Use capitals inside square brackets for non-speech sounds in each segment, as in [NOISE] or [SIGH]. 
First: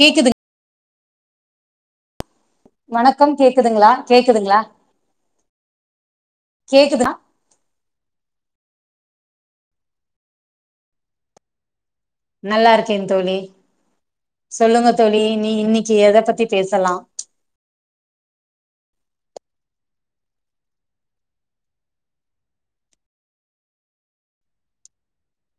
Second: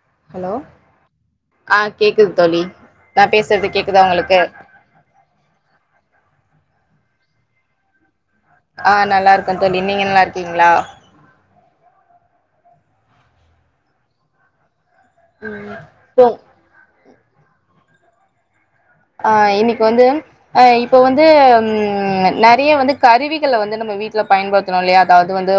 கேக்குது ஹலோ ஆ கேக்குது தோழி நா வணக்கம் ‌பேசுறது கேக்குதுங்களா கேக்குதா உங்களுக்கு கேக்குதுங்களா கேக்குதா ஆ நல்லா இருக்கே தோழி நீங்க நல்லா இருக்கீங்களா நல்லா இருக்கே தோழி சொல்லுங்க தோழி நீ இன்னிக்கு எத இப்போ பத்தி பேசலாம் ஆ இன்னிக்கு வந்து அ இப்ப வந்து நறையா வந்து கருவிகள வந்து நம்ம வீட்டுல பயன்படுத்தணோம் இல்லையா அதாவது வந்து்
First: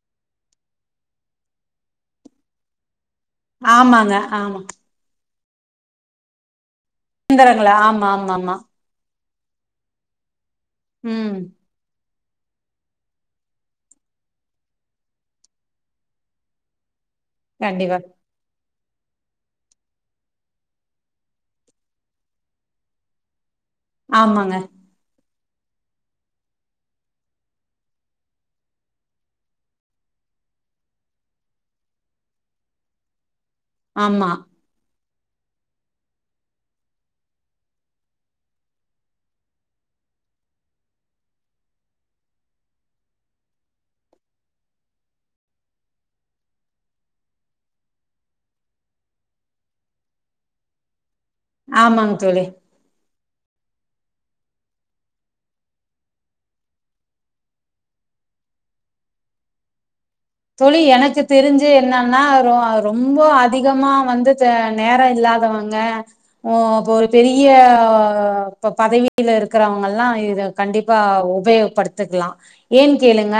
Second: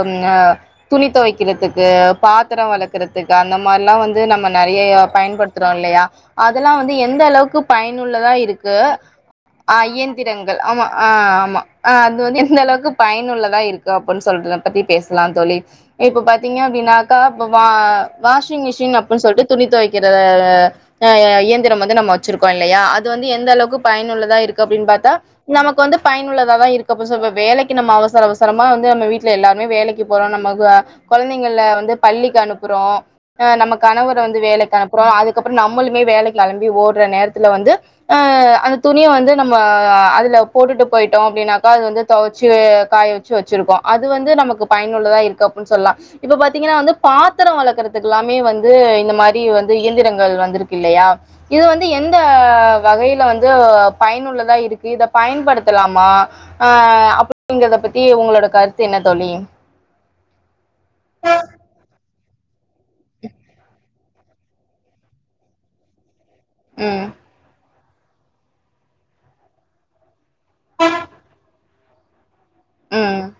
துணி துவைக்கிறதுக்கு பாத்திரோ வளக்கறதுக்கு சிக்கா அந்த மாரிலா ஆமாங்க வந்து நம்ம ஆமா நறைய பயன்படுத்த இருக்குறோ இல்லியா அத வந்து எந்த அளவுக்கு இயந்திரங்களா பயன் ஆமா உள்ளதா ஆமா ஆமா இருக்கு ஆ இயந்திரங்கள் ஆமா ஆ ம் ‌‌ ஆமா வந்து எந்த அளவுக்கு பயனுள்ளதா இருக்கு அப்டின்னு சொல்றத பத்தி பேசலா தோழி இப்ப பாத்தீங்கனா க கண்டிப்பா வாஷிங் மிஷின் அப்டின்னு சொல்லிட்டு துணித் துவைக்கிற இயந்திரம் வந்து நம்ம வச்சிருக்கோ ல்லையா அது வந்து எந்த அளவுக்கு பயனுள்ளதா ஆமாங்க இருக்கு அப்டின்னு பாத்தா நமக்கு வந்து பயனுள்ளதாதா இருக்கு இப்ப வேலைக்கு நம்ம அவசர அவசரமா வந்து நம்ம வீட்ல எல்லாருமே வேலைக்கு போறோம் நம்ம கொழந்தைங்கல வந்து நம்ம பள்ளிக்கு அனுப்புறோ ஆ நம்ம கணவர் ஆமா வந்து வேலைக்கு அனு அதுக்கப்புறோ நம்முளுமே வேலைக்கு கிளம்பி ஓடுற நேரத்து அதுல வந்து அந்த துணிய வந்து நம்ம அதுல போட்டுட்டு போயிட்டோம் அப்டின்னாக்கா அது வந்து துவைச்சு காய வச்சு வச்சிருக்கும் அது வந்து நமக்கு பயனுள்ளதா இருக்கு அப்டின்னு சொல்லாம் இப்ப பாத்தீங்கன்னா வந்து பாத்திரோ வளக்குறதுக்கு எல்லாமே வந்து இந்த மாரி வந்து இயந்திரங்கள் வந்துருக்கு இல்லையா இது வந்து எந்த ஆமாங்க தோழி வகைல வந்து பயனுள்ளதா இருக்கு இத பயன்படுத்தலாமா அப்படிங்குறத பத்தி உங்களோட கருத்து என்ன தோழி தோழி எனக்கு தெரிஞ்சு என்னனா ரோ ரொம்போ அதிகமா வந்து வந்துட்டு நேர இல்லாதவங்க ஓ அப்ப ஒரு ம் பெரிய இப்போ பதவியில இருக்குறவங்கலாம் இத கண்டிப்பா உபயோகப் படுத்திக்கலா ஏன் ம் கேளுங்க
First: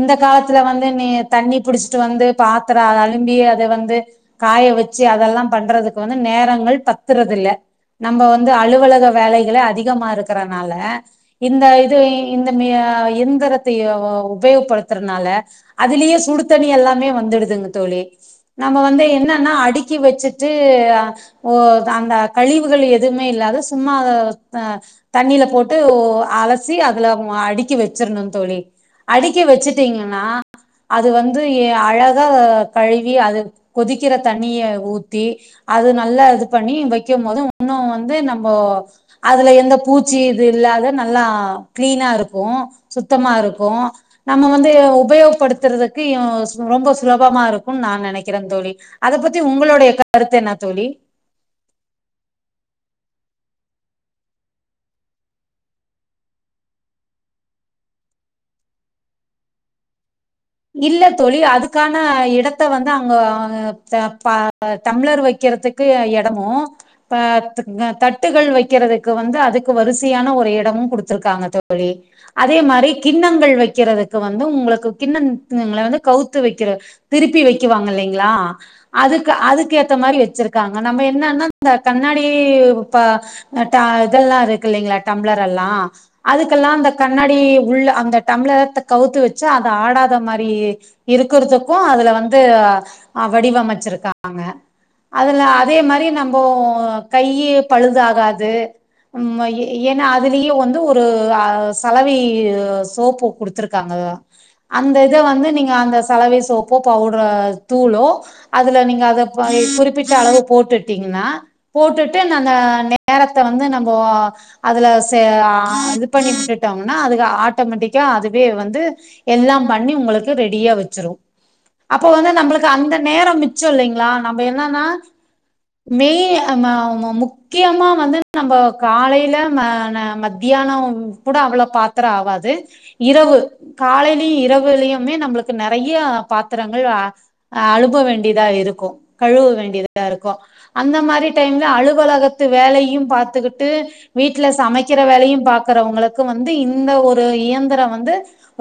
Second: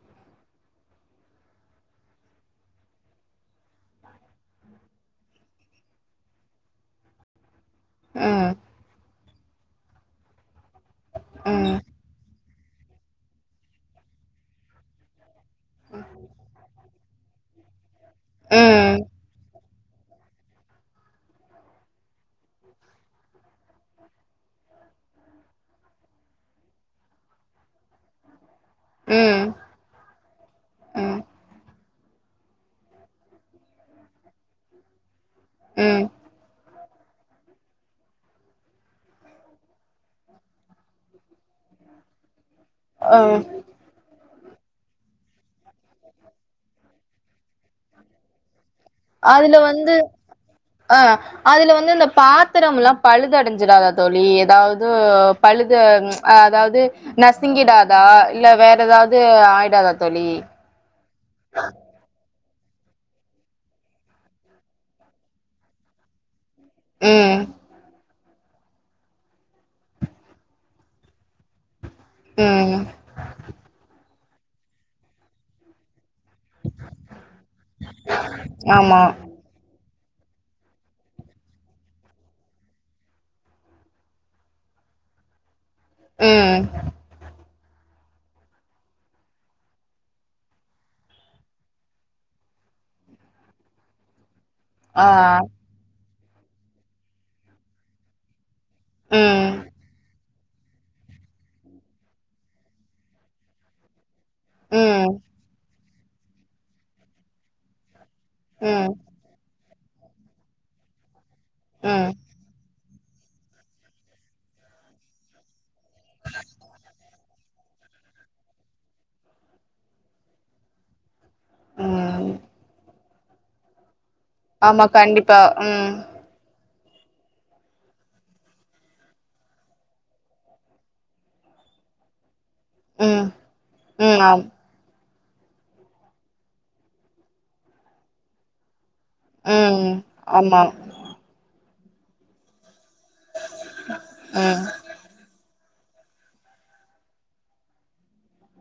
இந்த காலத்துல வந்து நீ தண்ணி புடிச்சிட்டு வந்து பாத்திரோ அலும்பி அத வந்து காய வச்சு அதெல்லா பண்றதுக்கு வந்து நேரங்கள் பத்துறது இல்ல நம்ம ம் வந்து அலுவலக வேலைகள அதிகமா இருக்கிற னால இந்த ம் இது இந்த ம எந்திரத்த உபயோகப்படுத்துறனால அதுலயே எல்லாமே வந்துடுதுங்க தோழி நம்ம ம் வந்து என்னன்னா அடி அடுக்கி வச்சுட்டு ஓ அந்த கழிவுகள் எதுவுமே இல்லாத சும்மா தண்ணில போட்டு அலசி அதுல அடுக்கி வச்சரணு தோழி அடிக்கி ம் வச்சுட்டீங்கன்னா அது ம் வந்து அழஹா கழுவி அது கொதிக்கிற தண்ணிய ஊத் அது ம் நல்லா இது பண்ணி வக் க்கும் போது இன்னுவந்து நம்ம அதுல எந்த பூச்சி இது இல்லாத நல்லா கிளீனா இருக்கு இருக்கு அ சுத்தமா இருக்கு நம்ம வந்து உபயோகப்படுத்த ரதுக்கு ரொம்ப சுலபமா இருக்கும்னு நான் நெனைக்கிறே தோழி அத பத்தி அதுல உங்களுடைய வந்து கருத்து என்ன தோழி ஆ அதுல வந்து அந்த பாத்திரலா பழுதடைஞ்ச டாதா தோழி ஏதாவது பழுது அதாவது நசிங்கிடாதா இல்ல வேற ஏதாவது ஆயிடாதா தோழி இல்ல தோழி அதுக்கான இடத்த வந்து அங்க தம்ளர் வைக்கிறதுக்கு இடமு ஆ [UNINTELLIGIBLE] ம். தட் தட்டுகள் வைக்கிறதுக்கு வந்து அதுக்கு வரிசையான ஒரு இடமு கொடுத்துருக்காங்க தோ ழி அதே ம். மாரி கிண்ணங்கள் வைக்கிறது வந்து உங்களுக்கு கின்ன ங்கள வந்து கவுத்து வைக்கிற திருப்பி வைக்கிவாங்க இலலைங்களா ஆமா. அதுக்கு அதுக்கு எத் தா மாரி வச்சிருக்காங்க நம்ம என்னன்னா இந்த கண்ணாடி ட இதெல்லாம் இருக்கு இல்லலைங்களா டம்ளர் எல்லா ம். அதுக்கெல்லா இந்த கண்ணாடி உள்ள அந்த டம்ளரத்தை கவுத்து வச்சு அதை ஆடாத மாரி இருக்கிறதுக்கு அதுல வந்து வடிவமைச்சிருக்காங் கா ஆ. அதுல அதே மாதிரி நம் ரொம்போ கையி பழுதுகாது ம் ஏன அதுலயே வந்து ஒரு அ சலவி சோப்பு கொடுத்துருக்காங்க ம் நீங்க அந்த சலவை சோப்போ பவுடர் தூளோ அதுல ம். நீங்க அத குறி ப்பிட்டு அளவு போட்டுட்டீங்கன்னா ம். போட்டுட்டு நல்ல நேரத்தை வந்து நம்ம அதுல இது பண்ணி விட்டுட்டோம்னா அதுக்கு ஆட்டோமேட்டிக்கா அதுவே வந்து எல்லாம் பண்ணி உங்களுக்கு ரெடியா வச்சிரும் அப்போ வந்து ம். நம்மளுக்கு அந்த நேரம் மிச்சோ இல்லைங்களா நம்ம என்னன்னா ஆமா கண்டிப்பா. ம். மேய் முக்கியமா வந்து நம்ம காலைல மத்தியானம் கூட அவ்ளோ பாத்ரம் ஆவாது ம். இரவு ம். காலலே ஆம். இரவு கியமே நம்மளுக்கு நிறைய பாத்தரங்கள் அலுப வேண்டியதா இருக்கும் கழுவ ம். வேண்டியதா இருக்கு ஆமா. அந்த மாரி டைம்ல அழு உலகத்து வேலை பாத்துக்கிட்டு வீட்டல ம். சமைக்கிற வேலையு பாக் க்கறவங்களுக்கு வந்து இந்த ஒரு இயந்திர வந்து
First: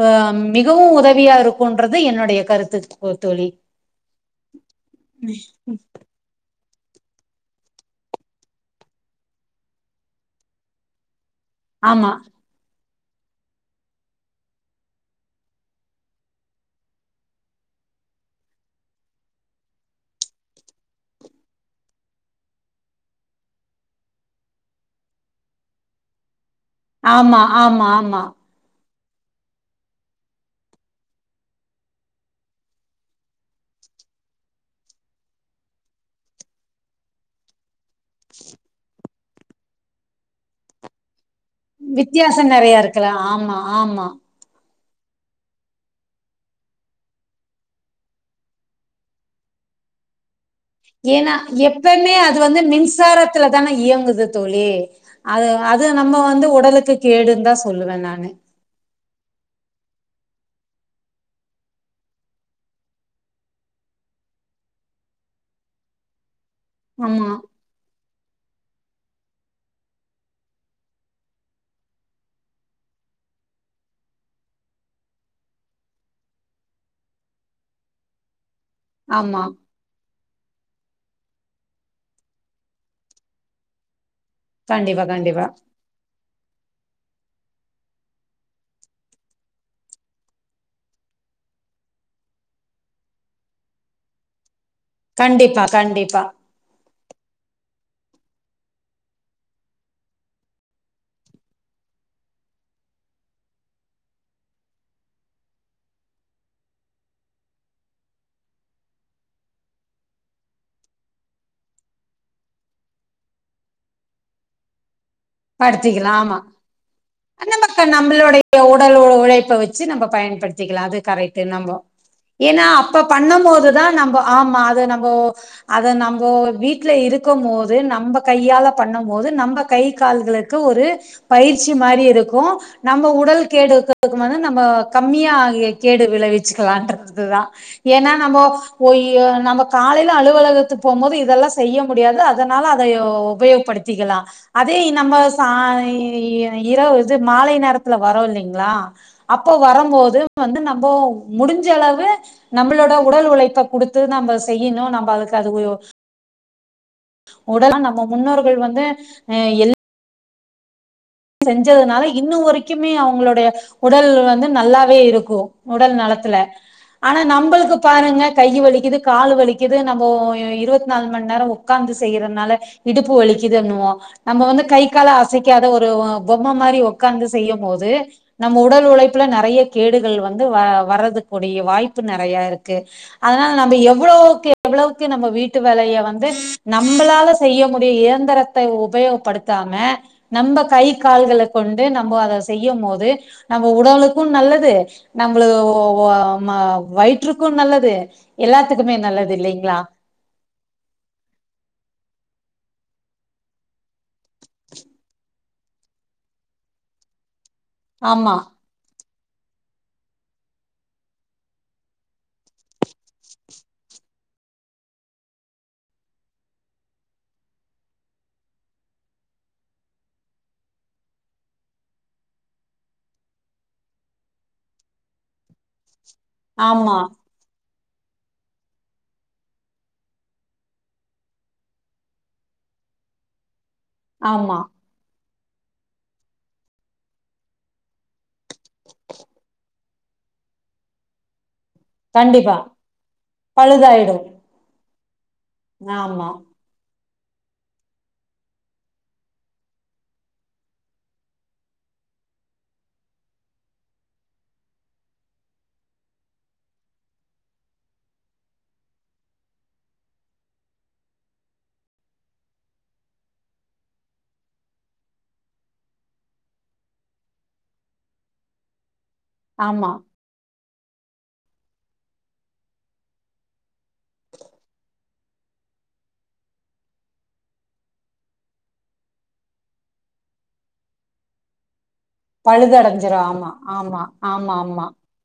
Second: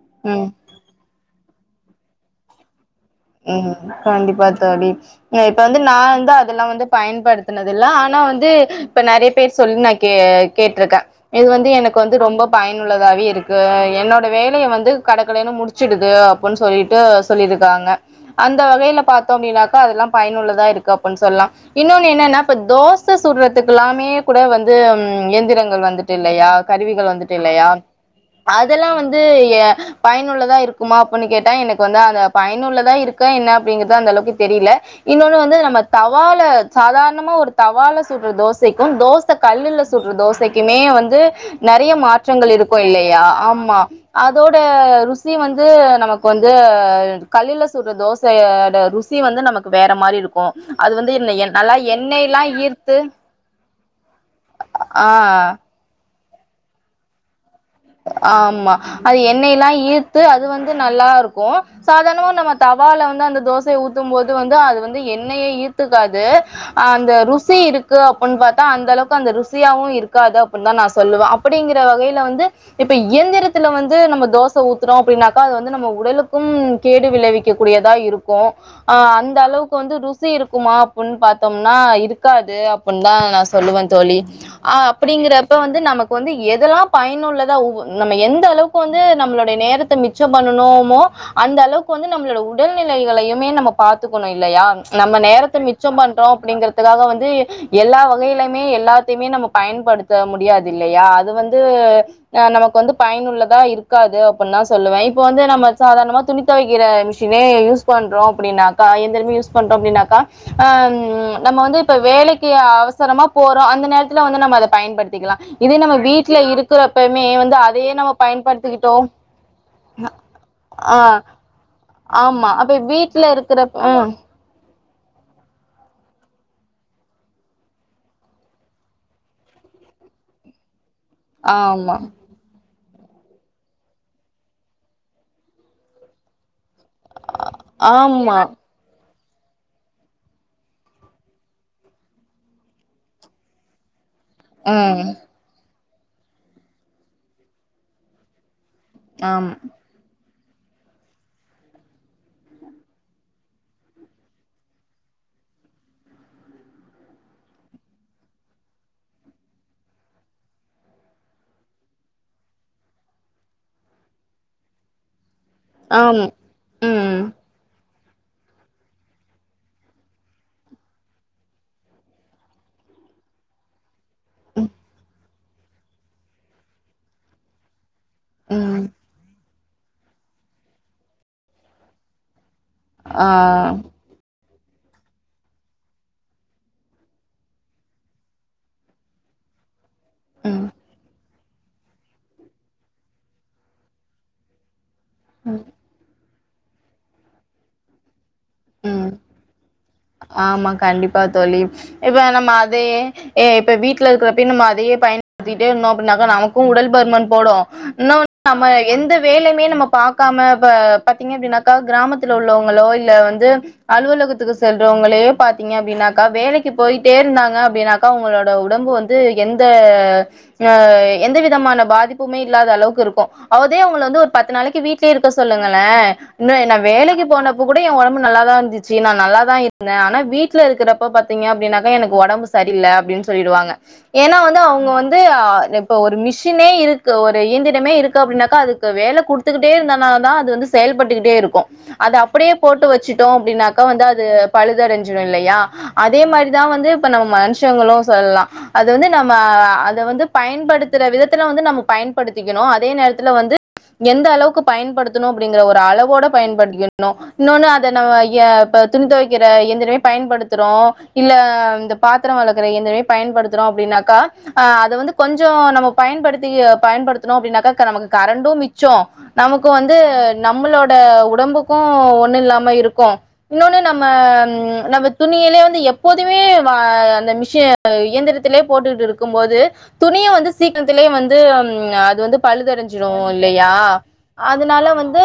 ஆ ம். மி உதவியா இருக்குன்றது என்னுடைய கருத்து கோ தோழி ம் கண்டிப்பா தோழி இப்ப வந்து நா வந்து அதெல்லா வந்து பயன்படுத்தினது இல்ல ஆனா வந்து இப்ப நிறைய பேர் சொல்லி நா கே கேட்டிருக்கே இது வந்து எனக்கு ஆமா வந்து ரொம்ப பயன் உள்ளதாவே இருக்கு என்னோட வேலைய வந்து கடக்கடன்னு முடிச்சிடுது அப்ன்னு சொல்லிட்டு சொல்லியிருக்காங்க அந்த வேலை பாத்தோ அப்டின்னாக்கா அதெல்லா பயனுள்ளதா இருக்கு அப்டின்னு சொல்லலா இன்னொன்னு என்னன்னா இப்ப தோச சுடுறதுக்கு எல்லாமே கூட வந்து எந்திரங்கள் வந்துட்டு இல்லயா கருவிகள் வந்துட்டு ஆமா இல்லயா ஆமா ஆமா அதெல்லா வந்து பயனுள்ளதா இருக்குமா அப்ன்னு கேட்டா எனக்கு வந்து அந்த பயனுள்ளது இருக்க என்ன அப்டிங்கறது அந்தளவுக்கு தெரியல இன்னொனு வந்து நம்ம தவால சாதாரணமா ஒரு தவால சுடுற தோசைக்கு தோச கல்லுல சுடுற தோசைக்குமே வந்து நிறைய வித்தியாசம் மாற்றங்கள் இருக்கு நெறைய இருக்கலா இல்லயா ஆமா அதோட ருசி வந்து நமக்கு வந்து கல்லுல சுட்ற தோசையோட ருசி வந்து நமக்கு வேற மாரி இருக்கு அது வந்து ஏன்னா என்ன நல்லா எப்பமே அது எண்ணெய்ல்லா வந்து ஈர்த்து மின்சாரத்துல தானே இயங்குது தோழி ஆ அது அது நம்ம வந்து வந்து உடலுக்கு கேடுந்தா சொல்லுவனானு ஆமா அது எண்ணெயல்லாம் ஈர்த்து அது வந்து நல்லா இருக்கு சாதாரணமா நம்ம தவால வந்து அந்த தோசைய ஊத்தும் போது வந்து அது வந்து எண்ணெய ஈர்த்தக்காது அந்த ஆமா ருசி இருக்கு ஒண்ணு பார்த்தா அந்த அளவுக்கு அந்த ருசியாவு இருக்காது அப்படின்னு தா நா சொல்லுவேன் அப்படிங்கிற வகையில வந்து இப்ப எயந்திரத்தல வந்து நம்ம தோச ஊத்துறோ அப்படின்னாக்கா அது வந்து நம்ம உடலுக்கும் கேடு விளைவிக்க கூடியதா இருக்கும் ஆ அந்த ஆமா அளவுக்கு வந்து ரூஸ் சி இருக்குமா அப்படின்னு பார்த்தோம்னா இருக்காது அப்படின்னு தா நா சொல்லுவே தோழி அ கண்டிப்பா கண்டிப்பா அப்படிங்கறப்ப வந்து நமக்கு வந்து எதெல்லா பயனுள்ள வ் நம்ம எந்த அளவுக்கு வந்து நம்மளுடைய நேரத்த மிச்சம் பண்ணனோமோ அந்த அளவுக்கு வந்து நம்மளோட உடல்நிலைகளையுமே நம்ம பாத்துக்கணு இல்லையா நம்ம நேரத்த கண்டிப்பா மிச்ச கண்டிப்பா பண்றோ அப்படிங்கறதுக்காக வந்து எல்லா வகையிலமே எல்லாத்தையுமே நம்ம பயன்படுத்த முடியாது இல்லையா அது வந்து அ நமக்கு வந்து பயனுள்ளதா இருக்காது அப்படின்ன தா சொல்லுவே இப்போ வந்து நம்ம சாதாரணமா துணி துவைக்கிற மிஷினே யூஸ் பண்றோம் அப்படின்னாக்கா இயந்திரமே யூஸ் பண்றோ அப்படின்னாக்கா நம்ம வந்து இப்போ வேலைக்கு அவசரமா போறோ அந்த நேரத்துல வந்து நம்ம அத பயன்படுத்த திக்லா இதே நம்ம வீட்ல இருக்கிற அந்த மாரி தா நம்மளுடைய உடல் உழைப்ப வச்சு நம்ம பயன்படுத்திக்கலா அது ஆ கரெக்ட் நம்ம ஆமா ஏனா அப்ப வீட்ல பண்ணு இருக்கிற போதுதா ம் நம்ம ஆமா அது நம்ம அது நம்ம வீட்டுல இருக்கும் போது நம்ம கையால பண்ணும் போது நம்ம கை கால்களுக்கு ஒரு பயிற்சி ஆமா மாரி இருக்கு நம்ம உடல் கேடுக்கு அம் நம்ம கம்மியா கேடு விளைவிச் லான்றது தா ஏனா ஆமா நம்ம ஒய் நம்ம காலையில அலுவலகத்து போம்போது இதெல்லா செய்ய முடியாது அதனால அத உபயோகப்படுத்திக்கலா அதே ம் நம்ம சாய் இரவு இது மாலை நேரத்துல வரோ இல்லைங்களா அப்ப ஆம் வரம்போது வந்து நம்ம முடிஞ்ச அளவு நம்மளோட உடல் உழைப்ப கொடுத்து நம்ம செய்யணு நம்ம அதுக்கு அது உட ல நம்ம முன்னோர்கள் வந்து அ எல் செஞ்சதுனால இன்னு வரைக்குமே அவங்களுடைய உடல் வந்து நல்லாவே இருக்கு உடல் ஆம் நலத்துல ம் ஆனா நம்மளுக்கு பாருங்க கை வலிக்குது கால் வலிக்குது நம்ம இருபத்தி நாலு ம நேர உட்காந்து செய்யிறனால இடுப்பு வலிக்குதுண்ணுவோ நம்ம வந்து கை கால ஆச சிக்காதா ஓர் ஒ பொம்ம மாரி உக்காந்து செய்யு போது நம் உடல் ம் உழைப்புல நிறைய கேடுகள் வந்து வ வரது கூடிய வாய்ப்பு நிறையா இருக் க் ஆ அதநாளா நம்ம எவளோ கே எவ்வளவுக்கு நம்ம வீட்டு வேலைய வந்து நம்மளால செய்ய முடிய இயந்திரத்த உபயோகப்படுத்தாம நம்ப ம் கை கால்கல கொண்டு நம்ம அத செய்யு போது நம்ம உடலுக்கு நல்லது நம்மலு [UNINTELLIGIBLE] மா வயிற்றுக்கு நல்லது எல்லாத்துக்குமே உம் நல்லது இல்லைங்களா ஆமா கண்டிப்பா தோழி இப்போ நம்ம அதயே இப்போ வீட்டில இருக்கிறப்பின் நம்ம அதையே பயன்படுத்திட்டே இருந்தோ அப்படின்னாக்கா நமக்கு உடல் பருமன் போடு இன்ன ஆமா நம்ம எந்த வேலைமே நம்ம பாக்காம பாத்தீங்க அப்படின்னாக்கா கிராமத்தில உள்ளவங்களோ இல்ல வந் வந்து அலுவலகத்துக்கு செல்றவங்களே பாத்தீங்க அப்படின்னாக்கா வேலைக்கு போயிட்டே இருந்தாங்க அப்படின்னாக்கா அவங்களோட உடம்பு வந்து எந்த அ எந்த விதமான பாதிப்புமே இல்லாத அளவுக்கு இருக்கு அதே அவங்கள வந்து ஒரு பத்து நாளைக்கு வீடலயே இருக்க சொல்லுங்கள இன்னு நா ஆமா வேலைக்கு போன இப்ப கூட ஏ உடம் நல்லாதா இருந்துச்சு நா நல்லா தா இருந்தே ஆனா வீட்டுல இருக்கிறப்ப பாத்தீங்க அப்படினாக்க எனக்கு உடம்பு சரியில்ல அப்படின்னு சொல்லிடுவாங்க ஏன்னா ஆமா வந்து அவங்க வந்து இப்ப ஒரு மிஷினே இருக்கு ஒரு இயந்திரமே இருக் அப்படின்னாக்கா அதுக்கு வேல கொடுத்துக்கிட்டே இருந்தா நா தா அது வந்து செயல்பட்டுக்கிட்டே இருக்கு அது அப்படியே கண்டிப்பா போட்டு வச்சு அப்புடின்னாக்கா வந்து பழுதாயிடு அது பழுத் தரஞ்சு ஞ்ரு இல்லையா அதே ஆமா மாரிதா வந்துப் இப்ப நம்ம மனுஷங்களு சொல்லலா அது வந்து நம்ம அது வந்து பயன்படுத்துற விதத்துல வந்து நம்ம பயன்படுத்திக்கணு அதே நேரத்துல வந்து எந்த அளவுக்கு பயன்படுத்தணு அப்டிங்கற ஒரு அளவோட பயன்படுத்திக்கணு இன்னொன்னு இப்ப நம்ம ய ப துணி தொவைக்கிற இயந்திரமே பயன்படுத்தறோ இல்ல இந்த பாத்தர வெளக்கற இயந்திரமே பயன்படுத்துறோ அப்டின்னாக்கா அத வந்து கொஞ்சோ நம்ம பயன்படுத்தி பயன்படுத்துனோ அப்டின்னாக்கா நமக்கு கரண்டு மிச்சோ நமக்கு ஆமா வந்து நம் மளோட உடம்புக்கு ஒண்ணு இல்லாம இருக்கு இன்னோனு நம்ம நம்ம துணியில வந்து எப்போதுமே வா அந்த மிஷின் இயந்திரத்திலே போட்டுட்டு இருக்கும் போது துணிய வந்து சீக்கிரத்திலே வந்து அது வந்து பழுதடிஞ்சிடு பழுதடைஞ்சிரு ஆமா இல்லையா ஆமா ஆமா ஆமா அதுனால வந்து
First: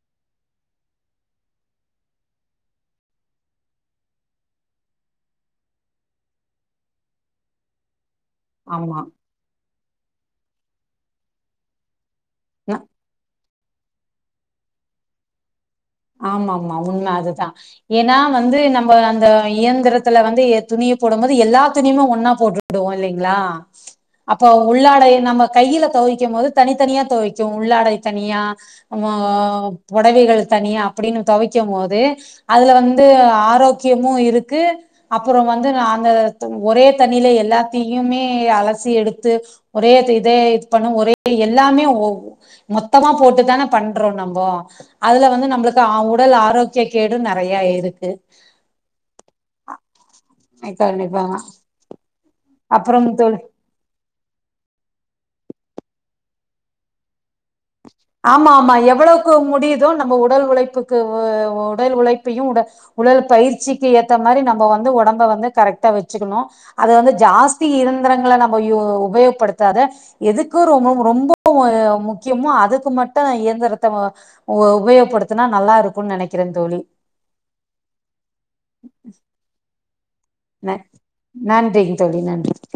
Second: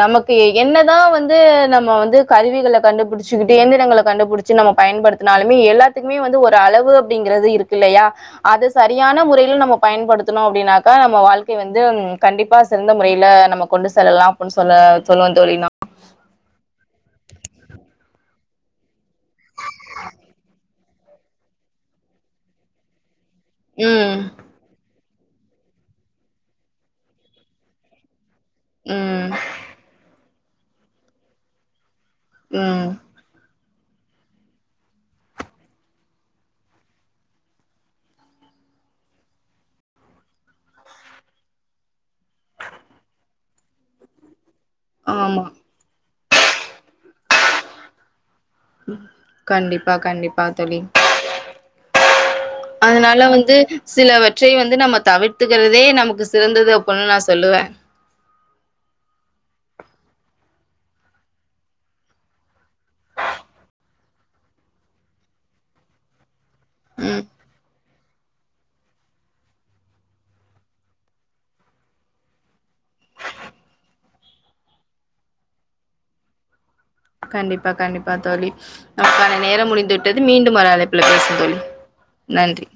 நமக்கு என்னதா வந் து நம்ம வந்து கருவிகள கண்டுபிடிச்சிகிட்டு இயந்திரங்கள கண்டுபிடிச்சி நம்ம பயன்படுத்துனாலுமே எல்லாத்துக்குமே வந்து ஒரு அளவு அப்டிங்கறது இருக்கில்லையா அது ஆமா சரியான முறையில நம்ம பயன்படுத்துணோ அப்டின்னாக்கா நம்ம வாழ்க்கை வந்து கண்டிப்பா சிறந்த முறையில நமக்கு கொண்டு செல்லலா அப்டின் சொல்ல சொல்வே தோழி நா ஆமாமா உண்ம அதுதா ஏன்னா வந்து நம்ம அந்த இயந்திரத்துல வந்து துணிய போடும் போது எல்லா துணிமே ஒன்னா போட்டுடுவோ இல்லைங் ளா ம் அப்போ உள்ளாடை நம்ம கையில தொவிக்கும் போது தனித்தனியா தொவிக்கு உள்ளாடை தனியா ஆ ம் பொடவைகள் தனியா அப்புடின்னு துவைக்கும் மோது அதுல ம் வந்து ஆரோ க்கியமும் இருக்கு அப்புறோ வந்து நாங்க த் ஒரே தண்ணிலே எல்லாத்தையுமே அலசி எடுத்து ஒரே து இதே இது பண்ணும் ஒரே எல்லாமே ஒ மொத்தமா போட்டுதானே பண்றோ நம்போ அதுல ஆமா வந்து நம்மளுக்கு ஆ உடல் ஆரோக்கிய கேடும் நறையா இருக்கு கண்டிப்பாக் கண்டிப்பா தோழி கண்டிப்பாங்க அப்புறம் அதனால தோழி வந்து சிலவற்றை வந்து நம்ம தவிர்த்துக்கிறதே நமக்கு ஸ் சிறந்தது அப்பன்னா நா சொல்லுவேன் ஆமா ஆமா எவ்வளவுக்கு முடியுதோ நம்ம உடல் உழைப்புக்கு வு உடல் உழைப்பையும் உட உடல் பயிற்சிக்கி ஏத்த மாரி நம்போ வந்து ஒடம்ப வந்து கரெக்டா வெச்சுக்குணும் அத வந்து ம் ஜாஸ்தி இருந் விவரங்கள நம்ப யூ உபயோகப்படுத்தாத எதுக்கு ரொம்போ மு ரொம்போ முக்கியமோ அதுக் க்கு மட்டு எந்த எந்தரத்த வு வு உபயோகப்படுத்துனா நல்லா இருக்கும் நெனைக்கிறேன் தோழி கண்டிப்பா கண்டிப்பா தோழி நமக்கான நேரம் முடிந்து விட் டது மீண்டும் வர ந அழைப்புல பேசலா தோழி நன்றிங்க தோழி நன்றி